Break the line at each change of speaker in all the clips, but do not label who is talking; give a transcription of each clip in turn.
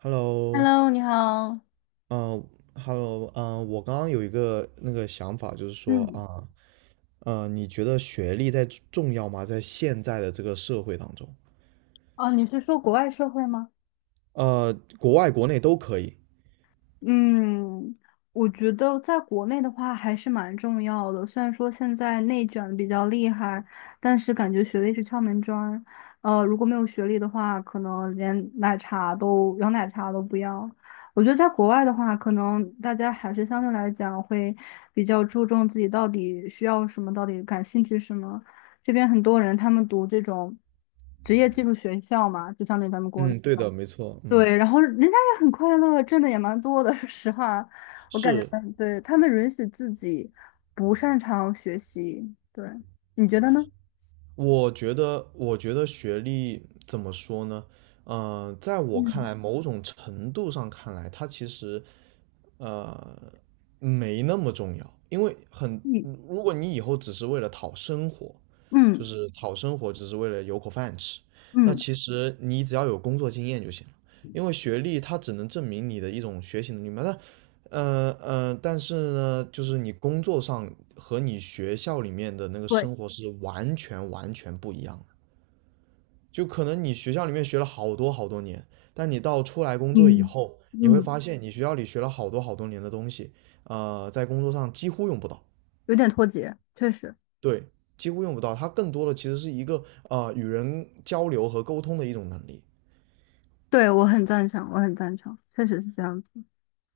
Hello，
Hello，你好。
嗯、hello 我刚刚有一个那个想法，就是说
嗯，
啊，你觉得学历在重要吗？在现在的这个社会当中，
哦，你是说国外社会吗？
呃，国外国内都可以。
嗯，我觉得在国内的话还是蛮重要的。虽然说现在内卷得比较厉害，但是感觉学历是敲门砖。如果没有学历的话，可能连奶茶都摇奶茶都不要。我觉得在国外的话，可能大家还是相对来讲会比较注重自己到底需要什么，到底感兴趣什么。这边很多人他们读这种职业技术学校嘛，就相当于咱们国内。
嗯，对的，没错，嗯，
对，然后人家也很快乐，挣的也蛮多的。说实话，我感
是，
觉对他们允许自己不擅长学习，对，你觉得呢？
我觉得，学历怎么说呢？在我看
嗯，
来，某种程度上看来，它其实呃没那么重要，因为
嗯，
如果你以后只是为了讨生活，就
嗯，
是讨生活，只是为了有口饭吃，那
嗯，
其实你只要有工作经验就行了。因为学历它只能证明你的一种学习能力嘛，那但是呢，就是你工作上和你学校里面的那个
对，
生活是完全完全不一样的。就可能你学校里面学了好多好多年，但你到出来工作以
嗯，
后，你会
嗯，
发现你学校里学了好多好多年的东西，在工作上几乎用不到。
有点脱节，确实，
对，几乎用不到。它更多的其实是一个与人交流和沟通的一种能力。
对，我很赞成，我很赞成，确实是这样子。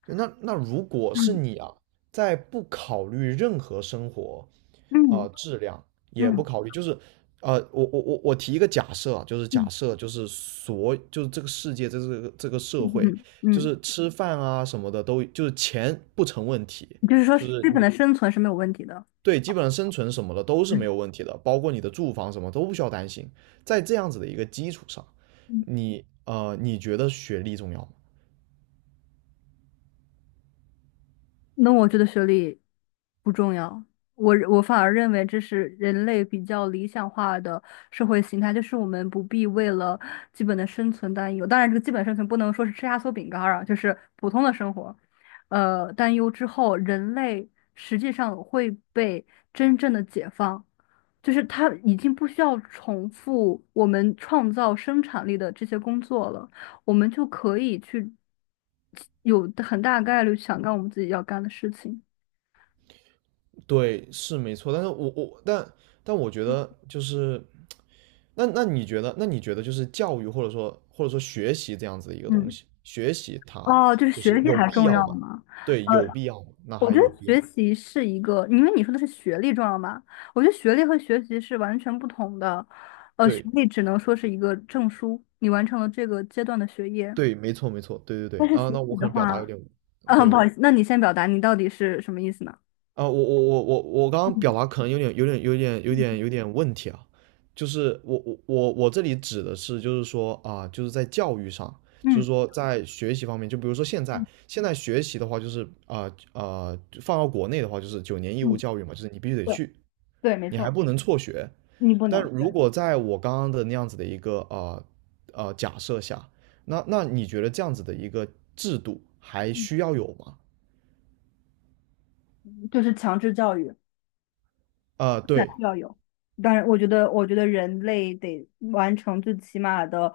对，那如果是
嗯，
你啊，在不考虑任何生活啊，
嗯，
质量，也不
嗯，
考虑，就是我提一个假设啊，就是
嗯，
假设，就是就是这个世界，这个社会，就
嗯，
是吃饭啊什么的都就是钱不成问题。
就是说
就是
日本的
你。
生存是没有问题的。
对，基本上生存什么的都是
嗯，
没有问题的，包括你的住房什么都不需要担心。在这样子的一个基础上，
嗯。
你你觉得学历重要吗？
那我觉得学历不重要，我反而认为这是人类比较理想化的社会形态，就是我们不必为了基本的生存担忧。当然，这个基本生存不能说是吃压缩饼干儿啊，就是普通的生活，担忧之后，人类实际上会被真正的解放。就是它已经不需要重复我们创造生产力的这些工作了，我们就可以去有很大概率想干我们自己要干的事情。
对，是没错，但是我，但我觉
嗯，
得，就是那你觉得，那你觉得就是教育，或者说学习这样子的一个东
嗯
西，学习它
哦，就是
就
学
是
历
有
还
必
重
要
要
吗？
吗？
对，
呃，
有必要吗？那
我
还
觉
有
得
必
学
要？
习是一个，因为你说的是学历重要吗？我觉得学历和学习是完全不同的。学
对
历只能说是一个证书，你完成了这个阶段的学业。
对，没错没错，对对
但
对
是
啊，
学
那我
习
可
的
能表达有
话，
点。
不好
对
意思，那你先表达你到底是什么意思呢？
啊、我刚刚表
嗯。
达可能有点有点有点有点
嗯，
有点问题啊。就是我这里指的是，就是说啊、就是在教育上，就是
嗯，
说在学习方面，就比如说现在
嗯，
现在学习的话，就是放到国内的话，就是九年义务
嗯，
教育嘛，就是你必须得
对
去，
对，没
你还
错，
不能辍学。
你不
但
能
如
对，
果在我刚刚的那样子的一个假设下，那你觉得这样子的一个制度还
嗯
需要有吗？
就是强制教育，
啊、
那
对。
需要有。当然，我觉得人类得完成最起码的，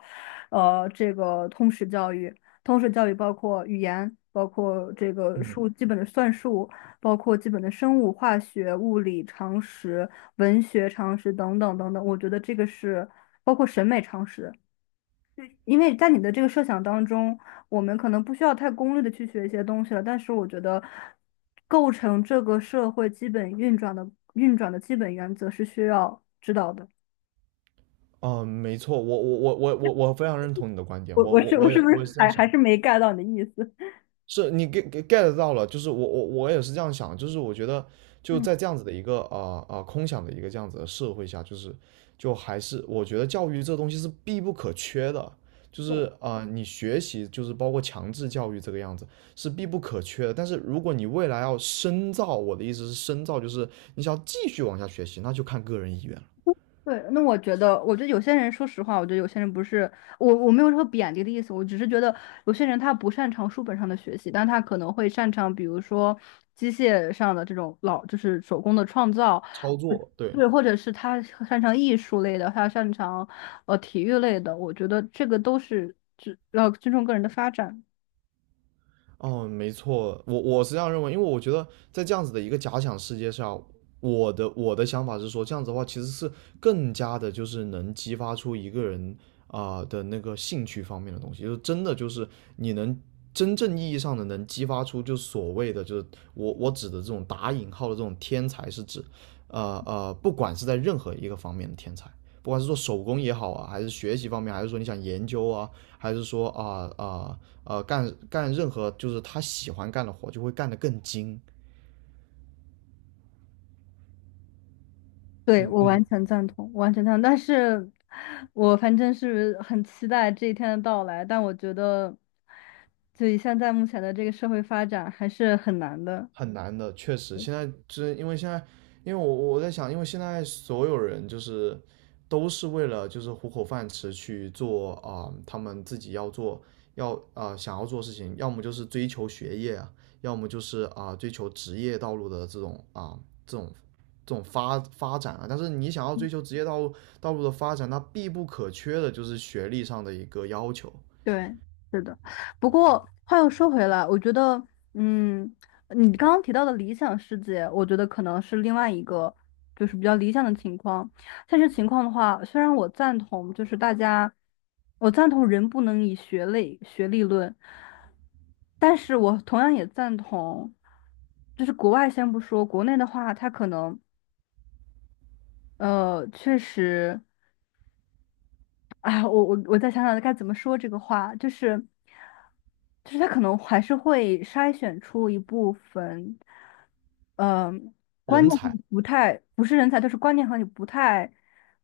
这个通识教育。通识教育包括语言，包括这个
嗯。
数基本的算术，包括基本的生物、化学、物理常识、文学常识等等等等。我觉得这个是包括审美常识。因为在你的这个设想当中，我们可能不需要太功利的去学一些东西了，但是我觉得，构成这个社会基本运转的基本原则是需要知道的。
嗯，没错，我非常认同你的观点，
我
我
我
我
是我
我也
是不
我也是
是
这样
还
想，
还是没 get 到你的意思？
是你 get 到了，就是我也是这样想，就是我觉得，就
嗯，
在这样子的一个空想的一个这样子的社会下，就是就还是我觉得教育这东西是必不可缺的，就
对
是你学习就是包括强制教育这个样子是必不可缺的，但是如果你未来要深造，我的意思是深造就是你想要继续往下学习，那就看个人意愿了。
对，那我觉得，我觉得有些人，说实话，我觉得有些人不是我，我没有说贬低的意思，我只是觉得有些人他不擅长书本上的学习，但他可能会擅长，比如说机械上的这种老，就是手工的创造，
操作，对。
对，或者是他擅长艺术类的，他擅长体育类的，我觉得这个都是尊要尊重个人的发展。
哦，没错，我是这样认为，因为我觉得在这样子的一个假想世界上，我的想法是说，这样子的话其实是更加的，就是能激发出一个人啊、的那个兴趣方面的东西，就是真的，就是你能真正意义上的能激发出，就是所谓的，就是我指的这种打引号的这种天才，是指不管是在任何一个方面的天才。不管是做手工也好啊，还是学习方面，还是说你想研究啊，还是说干任何就是他喜欢干的活，就会干得更精。
对，
嗯嗯，
我完全赞同。但是，我反正是很期待这一天的到来，但我觉得，就以现在目前的这个社会发展，还是很难的。
很难的，确实。现在就是因为现在，因为我在想，因为现在所有人就是都是为了就是糊口饭吃去做啊、他们自己要做想要做的事情，要么就是追求学业啊，要么就是啊、追求职业道路的这种啊、这种这种发展啊。但是你想要追求职业道路的发展，那必不可缺的就是学历上的一个要求。
对，是的。不过话又说回来，我觉得，嗯，你刚刚提到的理想世界，我觉得可能是另外一个，就是比较理想的情况。现实情况的话，虽然我赞同，就是大家，我赞同人不能以学类学历论，但是我同样也赞同，就是国外先不说，国内的话，它可能，确实。哎，我再想想该怎么说这个话，就是，就是他可能还是会筛选出一部分，嗯、观
人
念和你
才，
不太不是人才，就是观念和你不太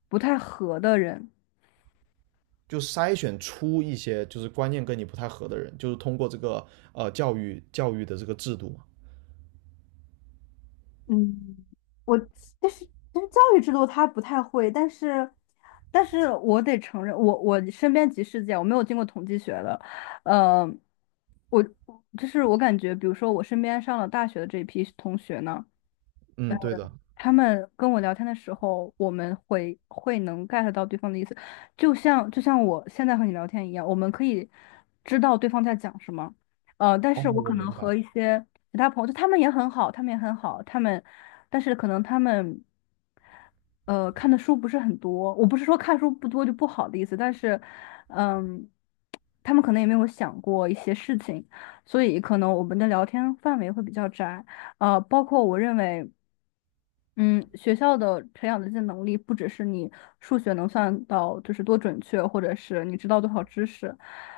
合的人。
就筛选出一些就是观念跟你不太合的人，就是通过这个教育的这个制度嘛。
嗯，我但是教育制度他不太会，但是我得承认，我身边即事件，我没有经过统计学的，呃，我就是我感觉，比如说我身边上了大学的这一批同学呢。
嗯，对的。
他们跟我聊天的时候，我们会能 get 到对方的意思，就像我现在和你聊天一样，我们可以知道对方在讲什么。但
哦，
是我
我
可能
明白。
和一些其他朋友，就他们也很好，他们也很好，他们，但是可能他们看的书不是很多。我不是说看书不多就不好的意思，但是嗯，他们可能也没有想过一些事情，所以可能我们的聊天范围会比较窄。包括我认为。嗯，学校的培养的这些能力，不只是你数学能算到就是多准确，或者是你知道多少知识，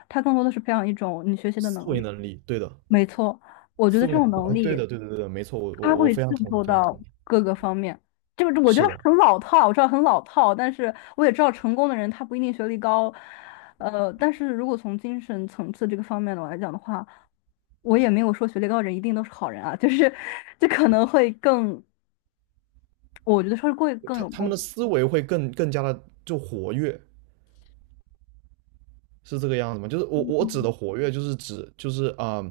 它更多的是培养一种你学习的
思
能
维
力。
能力，对的，
没错，我觉
思
得这
维能
种
力，
能
啊，对
力，
的，对的，对的，没错，我
它
我我
会
非常
渗
同意，
透
非常
到
同意。
各个方面。就是我觉
是
得
的，
很老套，我知道很老套，但是我也知道成功的人他不一定学历高，但是如果从精神层次这个方面的我来讲的话，我也没有说学历高的人一定都是好人啊，就是这可能会更。我觉得是会更
他
有
他
共
们的
鸣。
思维会更加的就活跃，是这个样子吗？就是我指的
嗯，
活跃，就是指，就是啊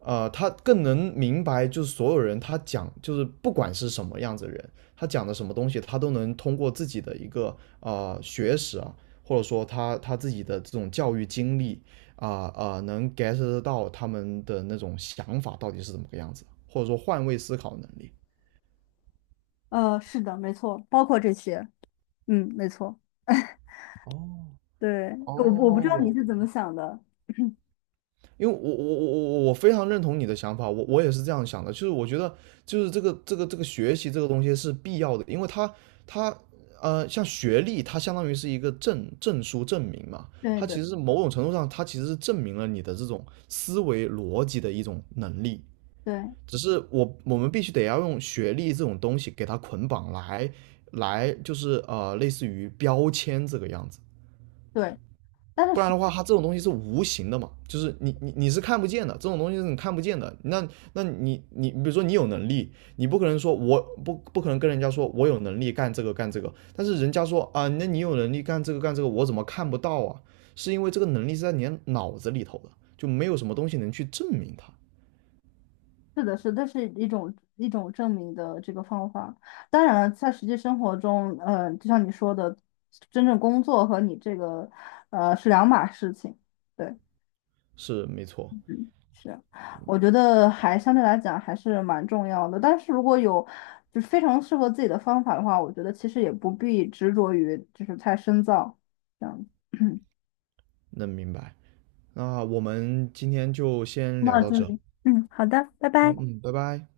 啊、他更能明白，就是所有人他讲，就是不管是什么样子的人，他讲的什么东西，他都能通过自己的一个啊学识啊，或者说他自己的这种教育经历能 get 得到他们的那种想法到底是怎么个样子，或者说换位思考能力。
是的，没错，包括这些，嗯，没错，
哦，
对，我不知道你
哦，
是怎么想的，
因为我非常认同你的想法，我也是这样想的，就是我觉得就是这个学习这个东西是必要的，因为它像学历，它相当于是一个证书证明嘛，
对
它
的，
其实是某种程度上它其实是证明了你的这种思维逻辑的一种能力，
对
只是我们必须得要用学历这种东西给它捆绑，来就是类似于标签这个样子。
对，但
不然
是
的话，它这种东西是无形的嘛，就是你是看不见的，这种东西是你看不见的。那你比如说你有能力，你不可能说我不可能跟人家说我有能力干这个干这个，但是人家说啊，那你有能力干这个干这个，我怎么看不到啊？是因为这个能力是在你的脑子里头的，就没有什么东西能去证明它，
是的是，这是一种证明的这个方法。当然了，在实际生活中，就像你说的，真正工作和你这个是两码事情。对。
是没错，
嗯，是，我觉得还相对来讲还是蛮重要的。但是如果有就是非常适合自己的方法的话，我觉得其实也不必执着于就是太深造这样子。
能明白。那我们今天就先聊
那
到
这
这，
里嗯，好的，拜
好，
拜。
嗯，拜拜。